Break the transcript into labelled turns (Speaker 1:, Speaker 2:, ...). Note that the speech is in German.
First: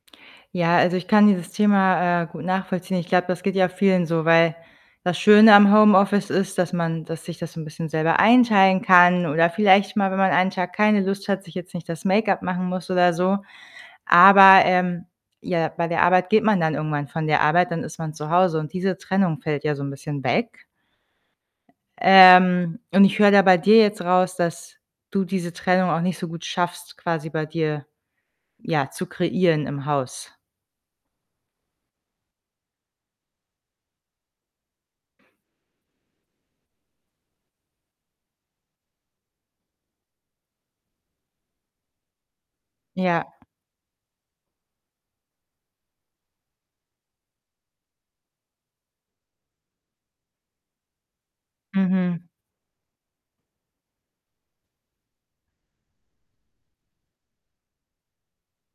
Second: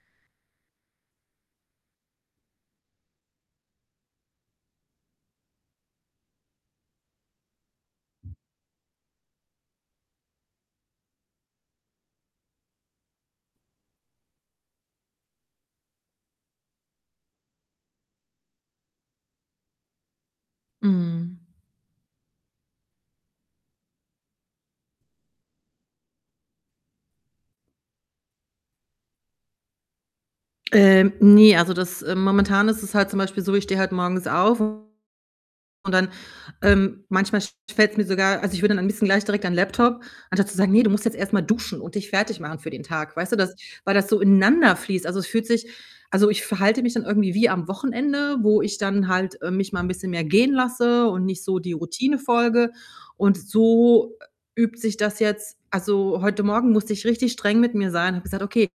Speaker 1: Ja, also, ich kann dieses Thema, äh, gut nachvollziehen. Ich glaube, das geht ja vielen so, weil das Schöne am Homeoffice ist, dass man das sich das so 'n bisschen selber einteilen kann oder vielleicht mal, wenn man einen Tag keine Lust hat, sich jetzt nicht das Make-up machen muss oder so. Aber, ähm, ja, bei der Arbeit geht man dann irgendwann von der Arbeit, dann ist man zu Hause, und diese Trennung fällt ja so 'n bisschen weg.
Speaker 2: Mhm.
Speaker 1: Ähm, und ich höre da bei dir jetzt raus, dass du diese Trennung auch nicht so gut schaffst, quasi bei dir ja, zu kreieren im Haus.
Speaker 2: Ähm, ne, also, das äh, momentan ist es halt zum Beispiel so, ich stehe halt morgens auf und dann ähm, manchmal sch fällt's mir sogar also, ich will dann am liebsten gleich direkt an 'n Laptop anstatt zu sagen: „Ne, du musst jetzt erst mal duschen und dich fertigmachen für den Tag.“
Speaker 1: Ja.
Speaker 2: Weißt du, das weil so ineinanderfließt. Also, es fühlt sich also, ich verhalte mich dann irgendwie wie am Wochenende, wo ich dann halt, äh, mich mal 'n bisschen mehr gehen lasse und nicht so die Routine
Speaker 1: Mhm.
Speaker 2: folge und so, äh, übt sich das jetzt also, heute Morgen musste ich richtig streng mit mir sein, habe gesagt: „Okay.“